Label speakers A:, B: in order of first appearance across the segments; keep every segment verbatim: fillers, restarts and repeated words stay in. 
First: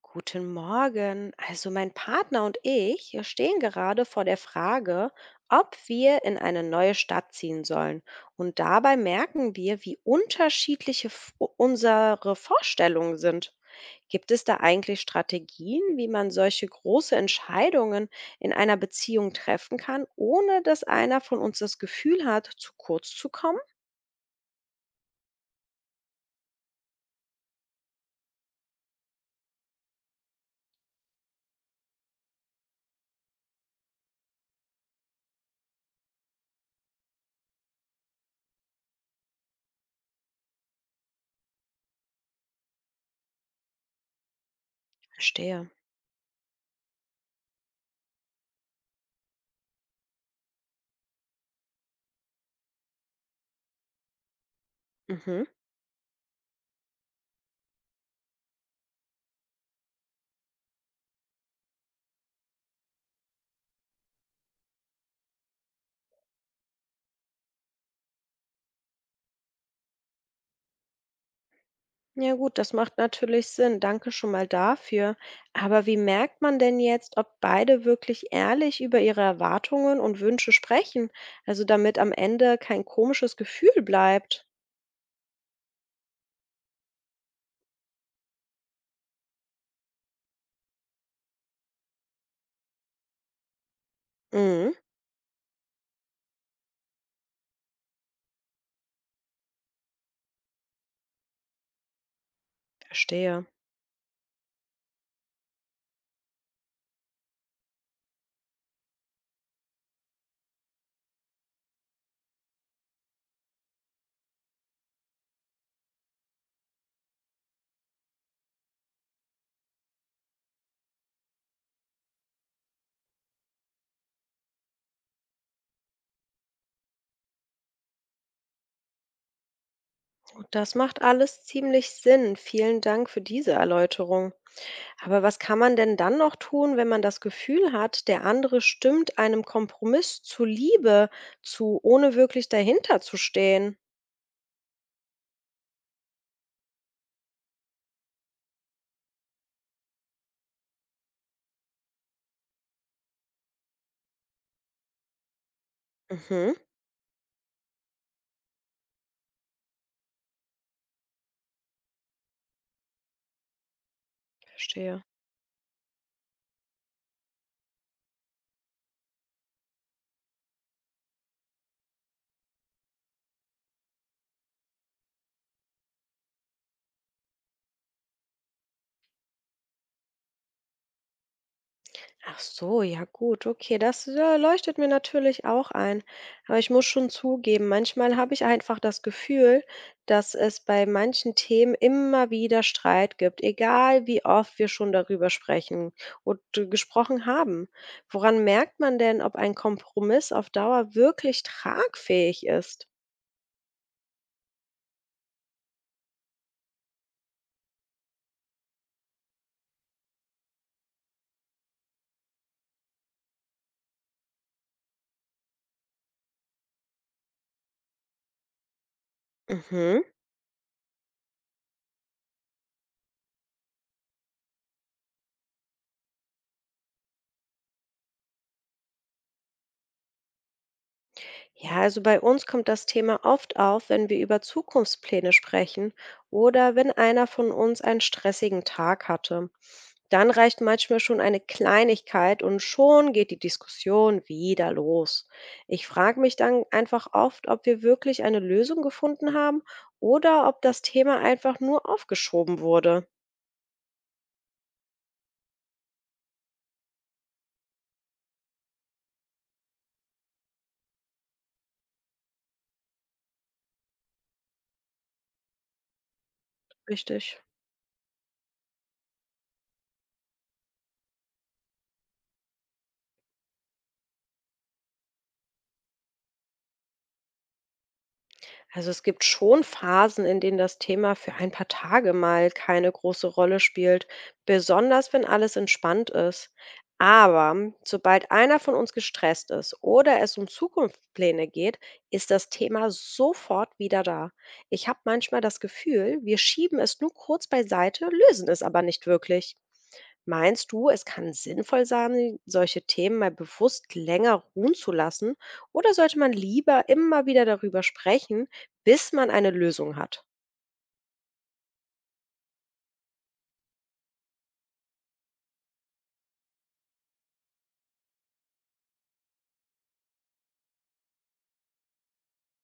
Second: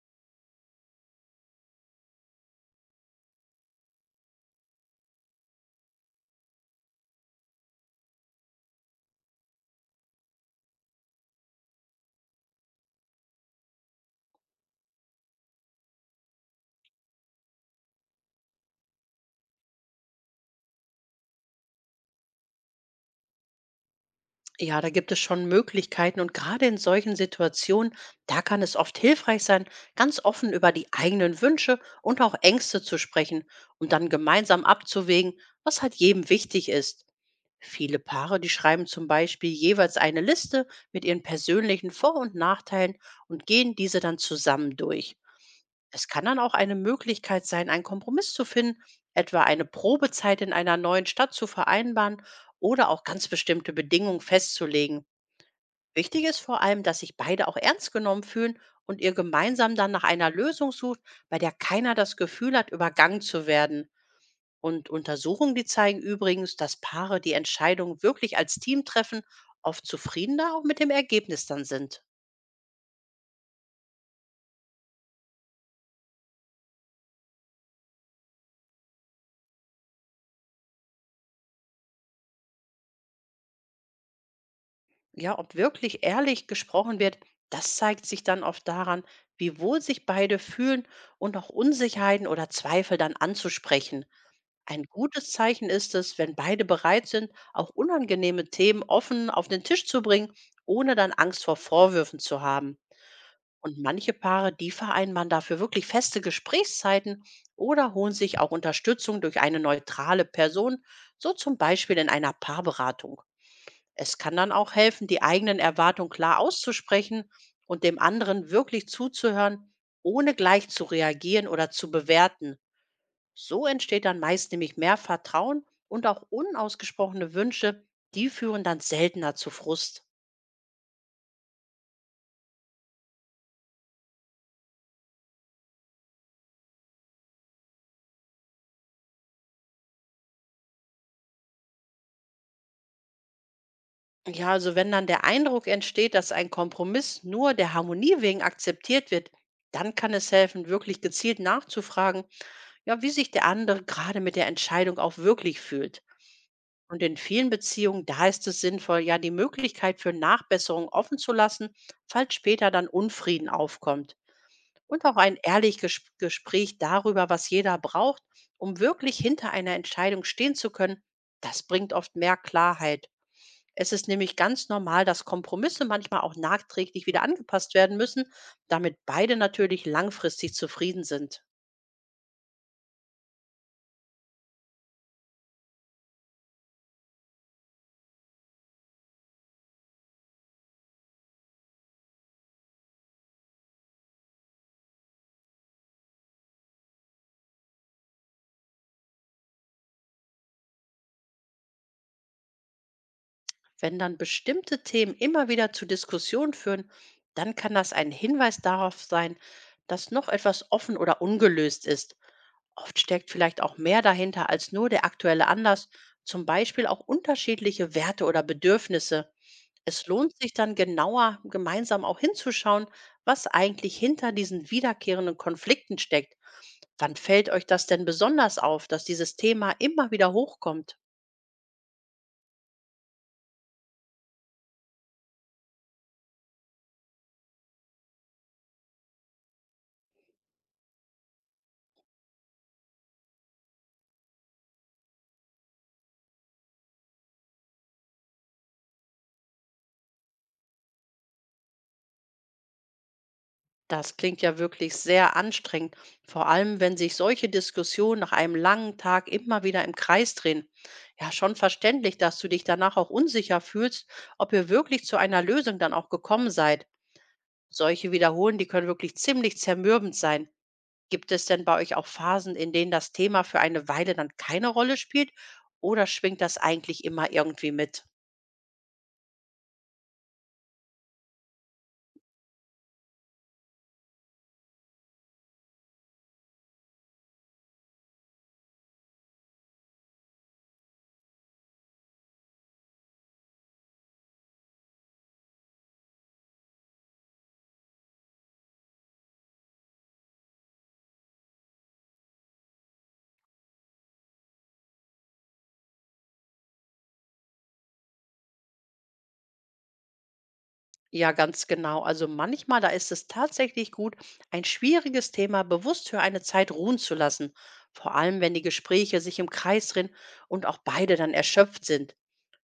A: Guten Morgen. Also mein Partner und ich, wir stehen gerade vor der Frage, ob wir in eine neue Stadt ziehen sollen. Und dabei merken wir, wie unterschiedliche F- unsere Vorstellungen sind. Gibt es da eigentlich Strategien, wie man solche große Entscheidungen in einer Beziehung treffen kann, ohne dass einer von uns das Gefühl hat, zu kurz zu kommen?
B: Ja, da gibt es schon Möglichkeiten, und gerade in solchen Situationen da kann es oft hilfreich sein, ganz offen über die eigenen Wünsche und auch Ängste zu sprechen und dann gemeinsam abzuwägen, was halt jedem wichtig ist. Viele Paare, die schreiben zum Beispiel jeweils eine Liste mit ihren persönlichen Vor- und Nachteilen und gehen diese dann zusammen durch.
A: Verstehe.
B: Es kann dann auch eine Möglichkeit sein, einen Kompromiss zu finden, etwa eine Probezeit in einer neuen Stadt zu vereinbaren oder auch ganz bestimmte Bedingungen festzulegen.
A: Mhm.
B: Wichtig ist vor allem, dass sich beide auch ernst genommen fühlen und ihr gemeinsam dann nach einer Lösung sucht, bei der keiner das Gefühl hat, übergangen zu werden. Und Untersuchungen, die zeigen übrigens, dass Paare, die Entscheidung wirklich als Team treffen, oft zufriedener auch mit dem Ergebnis dann sind.
A: Ja gut, das macht natürlich Sinn. Danke schon mal dafür. Aber wie merkt man denn jetzt, ob beide wirklich ehrlich über ihre Erwartungen und Wünsche sprechen? Also damit am Ende kein komisches Gefühl bleibt.
B: Ja, ob wirklich ehrlich gesprochen wird, das zeigt sich dann oft daran, wie wohl sich beide fühlen und auch Unsicherheiten oder Zweifel dann anzusprechen.
A: Mhm,
B: Ein gutes Zeichen ist es, wenn beide bereit sind, auch unangenehme Themen offen auf den Tisch zu bringen, ohne dann Angst vor Vorwürfen zu haben.
A: verstehe.
B: Und manche Paare, die vereinbaren dafür wirklich feste Gesprächszeiten oder holen sich auch Unterstützung durch eine neutrale Person, so zum Beispiel in einer Paarberatung. Es kann dann auch helfen, die eigenen Erwartungen klar auszusprechen und dem anderen wirklich zuzuhören, ohne gleich zu reagieren oder zu bewerten. So entsteht dann meist nämlich mehr Vertrauen, und auch unausgesprochene Wünsche, die führen dann seltener zu Frust.
A: Und das macht alles ziemlich Sinn. Vielen Dank für diese Erläuterung. Aber was kann man denn dann noch tun, wenn man das Gefühl hat, der andere stimmt einem Kompromiss zuliebe zu, ohne wirklich dahinter zu stehen?
B: Ja, also wenn dann der Eindruck entsteht, dass ein Kompromiss nur der Harmonie wegen akzeptiert wird, dann kann es helfen, wirklich gezielt nachzufragen, ja, wie sich der andere gerade mit der Entscheidung auch wirklich fühlt.
A: Mhm,
B: Und in vielen Beziehungen, da ist es sinnvoll, ja, die Möglichkeit für Nachbesserungen offen zu lassen, falls später dann Unfrieden aufkommt.
A: verstehe.
B: Und auch ein ehrliches Ges- Gespräch darüber, was jeder braucht, um wirklich hinter einer Entscheidung stehen zu können, das bringt oft mehr Klarheit. Es ist nämlich ganz normal, dass Kompromisse manchmal auch nachträglich wieder angepasst werden müssen, damit beide natürlich langfristig zufrieden sind.
A: Ach so, ja gut, okay, das, äh, leuchtet mir natürlich auch ein. Aber ich muss schon zugeben, manchmal habe ich einfach das Gefühl, dass es bei manchen Themen immer wieder Streit gibt, egal wie oft wir schon darüber sprechen und äh, gesprochen haben. Woran merkt man denn, ob ein Kompromiss auf Dauer wirklich tragfähig ist?
B: Wenn dann bestimmte Themen immer wieder zu Diskussionen führen, dann kann das ein Hinweis darauf sein, dass noch etwas offen oder ungelöst ist. Oft steckt vielleicht auch mehr dahinter als nur der aktuelle Anlass, zum Beispiel auch unterschiedliche Werte oder Bedürfnisse.
A: Mhm.
B: Es lohnt sich dann, genauer gemeinsam auch hinzuschauen, was eigentlich hinter diesen wiederkehrenden Konflikten steckt. Wann fällt euch das denn besonders auf, dass dieses Thema immer wieder hochkommt?
A: Ja, also bei uns kommt das Thema oft auf, wenn wir über Zukunftspläne sprechen oder wenn einer von uns einen stressigen Tag hatte. Dann reicht manchmal schon eine Kleinigkeit und schon geht die Diskussion wieder los. Ich frage mich dann einfach oft, ob wir wirklich eine Lösung gefunden haben oder ob das Thema einfach nur aufgeschoben wurde.
B: Das klingt ja wirklich sehr anstrengend, vor allem wenn sich solche Diskussionen nach einem langen Tag immer wieder im Kreis drehen. Ja, schon verständlich, dass du dich danach auch unsicher fühlst, ob ihr wirklich zu einer Lösung dann auch gekommen seid.
A: Richtig.
B: Solche Wiederholen, die können wirklich ziemlich zermürbend sein. Gibt es denn bei euch auch Phasen, in denen das Thema für eine Weile dann keine Rolle spielt, oder schwingt das eigentlich immer irgendwie mit?
A: Also es gibt schon Phasen, in denen das Thema für ein paar Tage mal keine große Rolle spielt, besonders wenn alles entspannt ist. Aber sobald einer von uns gestresst ist oder es um Zukunftspläne geht, ist das Thema sofort wieder da. Ich habe manchmal das Gefühl, wir schieben es nur kurz beiseite, lösen es aber nicht wirklich. Meinst du, es kann sinnvoll sein, solche Themen mal bewusst länger ruhen zu lassen? Oder sollte man lieber immer wieder darüber sprechen, bis man eine Lösung hat?
B: Ja, ganz genau. Also manchmal, da ist es tatsächlich gut, ein schwieriges Thema bewusst für eine Zeit ruhen zu lassen. Vor allem, wenn die Gespräche sich im Kreis drehen und auch beide dann erschöpft sind.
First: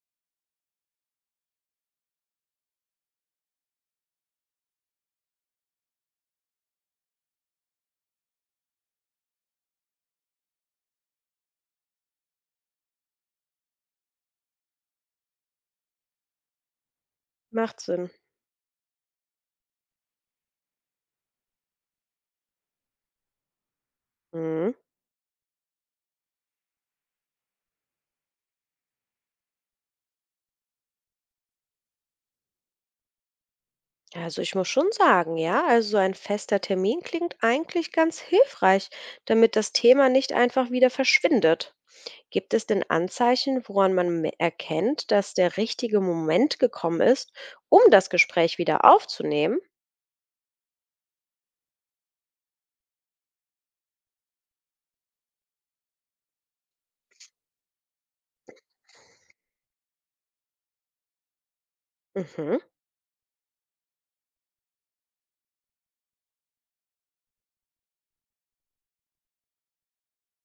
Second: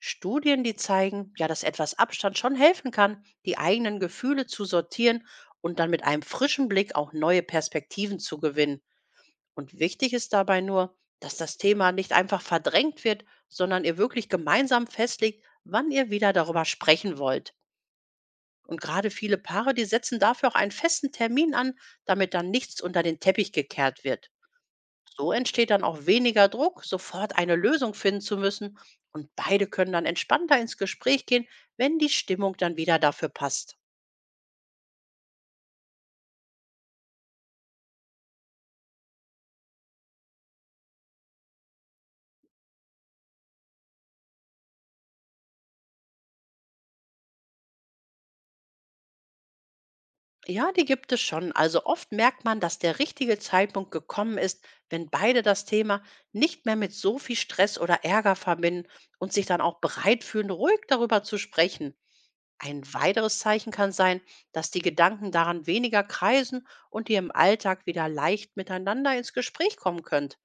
B: Studien, die zeigen, ja, dass etwas Abstand schon helfen kann, die eigenen Gefühle zu sortieren und dann mit einem frischen Blick auch neue Perspektiven zu gewinnen. Und wichtig ist dabei nur, dass das Thema nicht einfach verdrängt wird, sondern ihr wirklich gemeinsam festlegt, wann ihr wieder darüber sprechen wollt.
A: Macht Sinn.
B: Und gerade viele Paare, die setzen dafür auch einen festen Termin an, damit dann nichts unter den Teppich gekehrt wird.
A: Mhm.
B: So entsteht dann auch weniger Druck, sofort eine Lösung finden zu müssen. Und beide können dann entspannter ins Gespräch gehen, wenn die Stimmung dann wieder dafür passt.
A: Also ich muss schon sagen, ja, also so ein fester Termin klingt eigentlich ganz hilfreich, damit das Thema nicht einfach wieder verschwindet. Gibt es denn Anzeichen, woran man me- erkennt, dass der richtige Moment gekommen ist, um das Gespräch wieder aufzunehmen?
B: Ja, die gibt es schon. Also oft merkt man, dass der richtige Zeitpunkt gekommen ist, wenn beide das Thema nicht mehr mit so viel Stress oder Ärger verbinden und sich dann auch bereit fühlen, ruhig darüber zu sprechen.
A: Mhm,
B: Ein weiteres Zeichen kann sein, dass die Gedanken daran weniger kreisen und ihr im Alltag wieder leicht miteinander ins Gespräch kommen könnt.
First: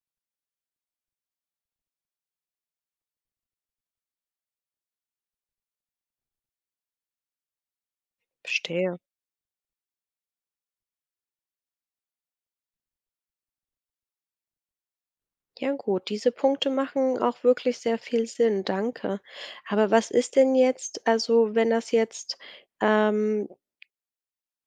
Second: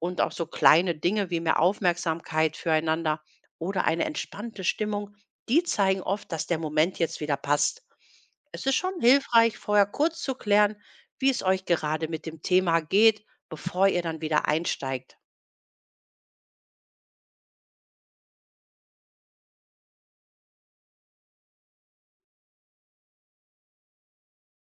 B: Und auch so kleine Dinge wie mehr Aufmerksamkeit füreinander oder eine entspannte Stimmung, die zeigen oft, dass der Moment jetzt wieder passt. Es ist
A: verstehe.
B: schon hilfreich, vorher kurz zu klären, wie es euch gerade mit dem Thema geht, bevor ihr dann wieder einsteigt.
A: Ja gut, diese Punkte machen auch wirklich sehr viel Sinn, danke. Aber was ist denn jetzt, also wenn das jetzt, ähm,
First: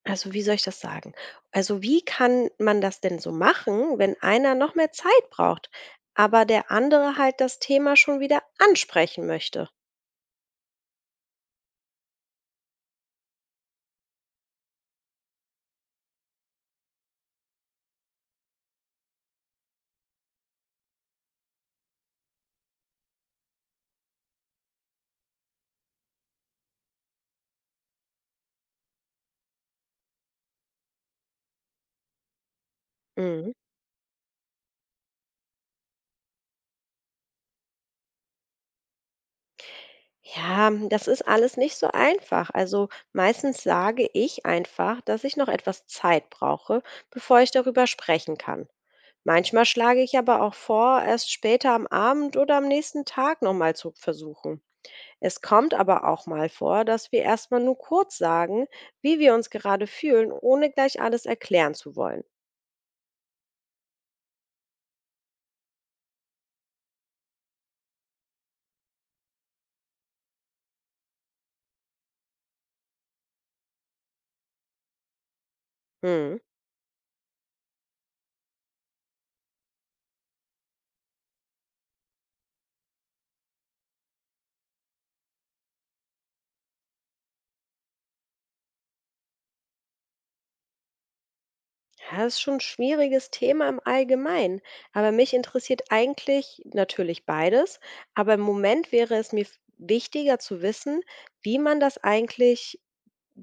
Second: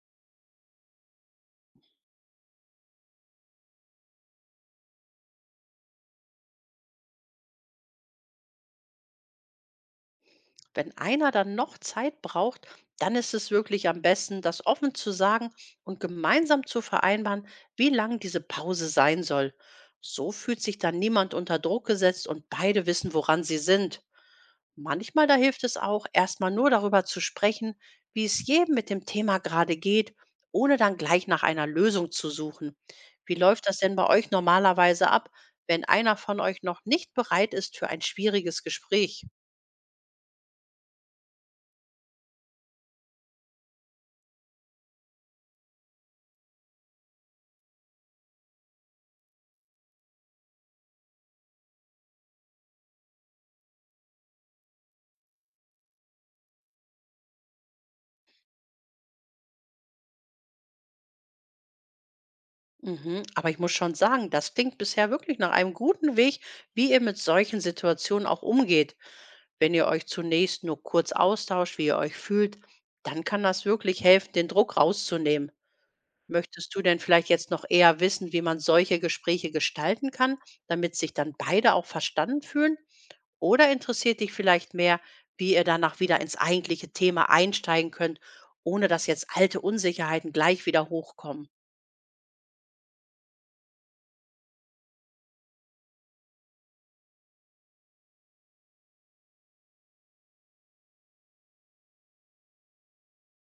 A: also wie soll ich das sagen? Also wie kann man das denn so machen, wenn einer noch mehr Zeit braucht, aber der andere halt das Thema schon wieder ansprechen möchte?
B: Wenn einer dann noch Zeit braucht, dann ist es wirklich am besten, das offen zu sagen und gemeinsam zu vereinbaren, wie lang diese Pause sein soll. So fühlt sich dann niemand unter Druck gesetzt, und beide wissen, woran sie sind. Manchmal da hilft es auch, erstmal nur darüber zu sprechen, wie es jedem mit dem Thema gerade geht, ohne dann gleich nach einer Lösung zu suchen. Wie
A: Mhm.
B: läuft das denn bei euch normalerweise ab, wenn einer von euch noch nicht bereit ist für ein schwieriges Gespräch?
A: Ja, das ist alles nicht so einfach. Also meistens sage ich einfach, dass ich noch etwas Zeit brauche, bevor ich darüber sprechen kann. Manchmal schlage ich aber auch vor, erst später am Abend oder am nächsten Tag nochmal zu versuchen. Es kommt aber auch mal vor, dass wir erstmal nur kurz sagen, wie wir uns gerade fühlen, ohne gleich alles erklären zu wollen.
B: Mhm. Aber ich muss schon sagen, das klingt bisher wirklich nach einem guten Weg, wie ihr mit solchen Situationen auch umgeht. Wenn ihr euch zunächst nur kurz austauscht, wie ihr euch fühlt, dann kann das wirklich helfen, den Druck rauszunehmen.
A: Hm.
B: Möchtest du denn vielleicht jetzt noch eher wissen, wie man solche Gespräche gestalten kann, damit sich dann beide auch verstanden fühlen? Oder interessiert dich vielleicht mehr, wie ihr danach wieder ins eigentliche Thema einsteigen könnt, ohne dass jetzt alte Unsicherheiten gleich wieder hochkommen?
A: Ja, das ist schon 'n schwieriges Thema im Allgemeinen, aber mich interessiert eigentlich natürlich beides, aber im Moment wäre es mir f wichtiger zu wissen, wie man das eigentlich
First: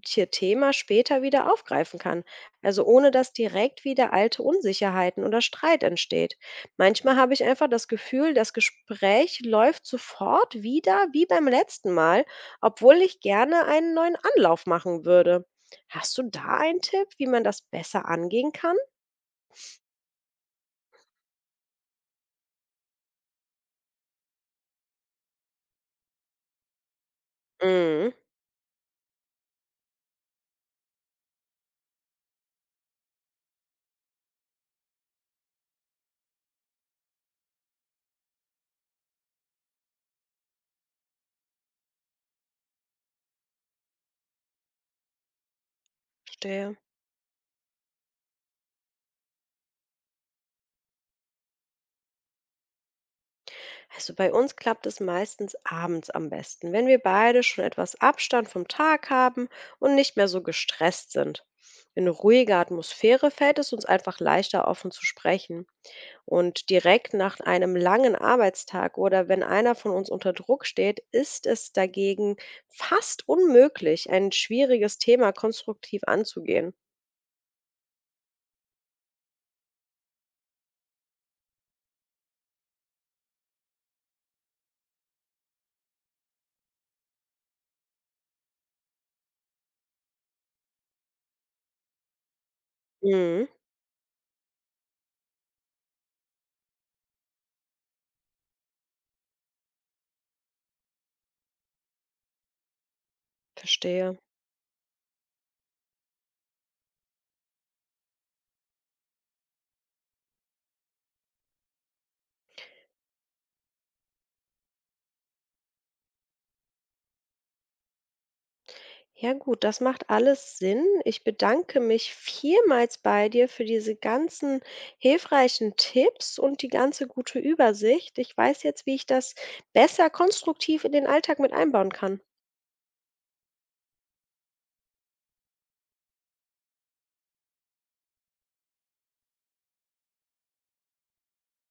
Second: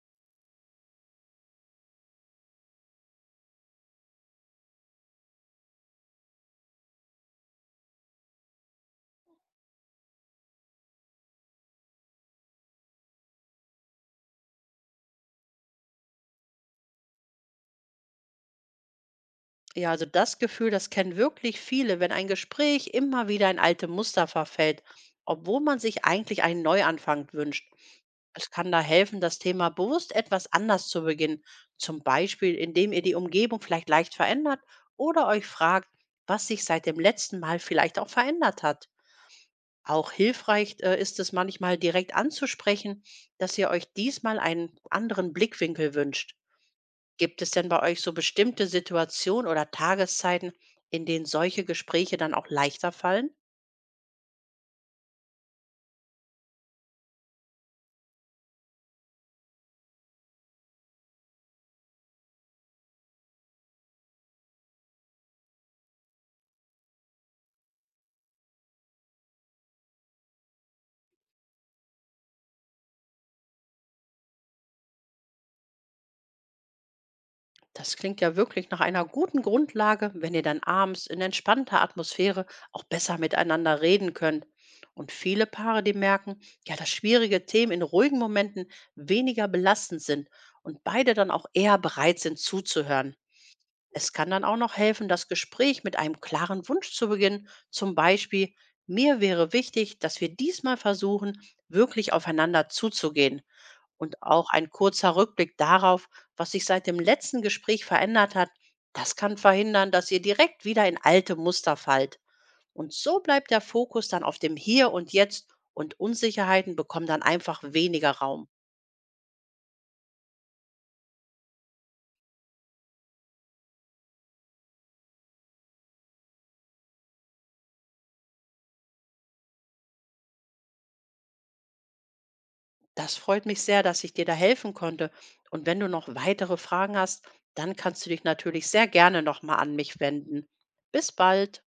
A: t Thema später wieder aufgreifen kann, also ohne dass direkt wieder alte Unsicherheiten oder Streit entsteht. Manchmal habe ich einfach das Gefühl, das Gespräch läuft sofort wieder wie beim letzten Mal, obwohl ich gerne einen neuen Anlauf machen würde. Hast du da einen Tipp, wie man das besser angehen kann?
B: Ja, also das Gefühl, das kennen wirklich viele, wenn ein Gespräch immer wieder in alte Muster verfällt, obwohl man sich eigentlich einen Neuanfang wünscht.
A: Mhm,
B: Es kann da helfen, das Thema bewusst etwas anders zu beginnen. Zum Beispiel, indem ihr die Umgebung vielleicht leicht verändert oder euch fragt, was sich seit dem letzten Mal vielleicht auch verändert hat. Auch hilfreich äh, ist es manchmal direkt anzusprechen, dass ihr euch diesmal einen anderen Blickwinkel wünscht.
A: verstehe.
B: Gibt es denn bei euch so bestimmte Situationen oder Tageszeiten, in denen solche Gespräche dann auch leichter fallen?
A: Also bei uns klappt es meistens abends am besten, wenn wir beide schon etwas Abstand vom Tag haben und nicht mehr so gestresst sind. In ruhiger Atmosphäre fällt es uns einfach leichter, offen zu sprechen. Und direkt nach einem langen Arbeitstag oder wenn einer von uns unter Druck steht, ist es dagegen fast unmöglich, ein schwieriges Thema konstruktiv anzugehen.
B: Das klingt ja wirklich nach einer guten Grundlage, wenn ihr dann abends in entspannter Atmosphäre auch besser miteinander reden könnt. Und viele Paare, die merken, ja, dass schwierige Themen in ruhigen Momenten weniger belastend sind und beide dann auch eher bereit sind zuzuhören.
A: Mhm,
B: Es kann dann auch noch helfen, das Gespräch mit einem klaren Wunsch zu beginnen. Zum Beispiel, mir wäre wichtig, dass wir diesmal versuchen, wirklich aufeinander zuzugehen.
A: verstehe.
B: Und auch ein kurzer Rückblick darauf, was sich seit dem letzten Gespräch verändert hat, das kann verhindern, dass ihr direkt wieder in alte Muster fallt. Und so bleibt der Fokus dann auf dem Hier und Jetzt, und Unsicherheiten bekommen dann einfach weniger Raum.
A: Ja gut, das macht alles Sinn. Ich bedanke mich vielmals bei dir für diese ganzen hilfreichen Tipps und die ganze gute Übersicht. Ich weiß jetzt, wie ich das besser konstruktiv in den Alltag mit einbauen kann.
B: Das freut mich sehr, dass ich dir da helfen konnte. Und wenn du noch weitere Fragen hast, dann kannst du dich natürlich sehr gerne nochmal an mich wenden. Bis bald.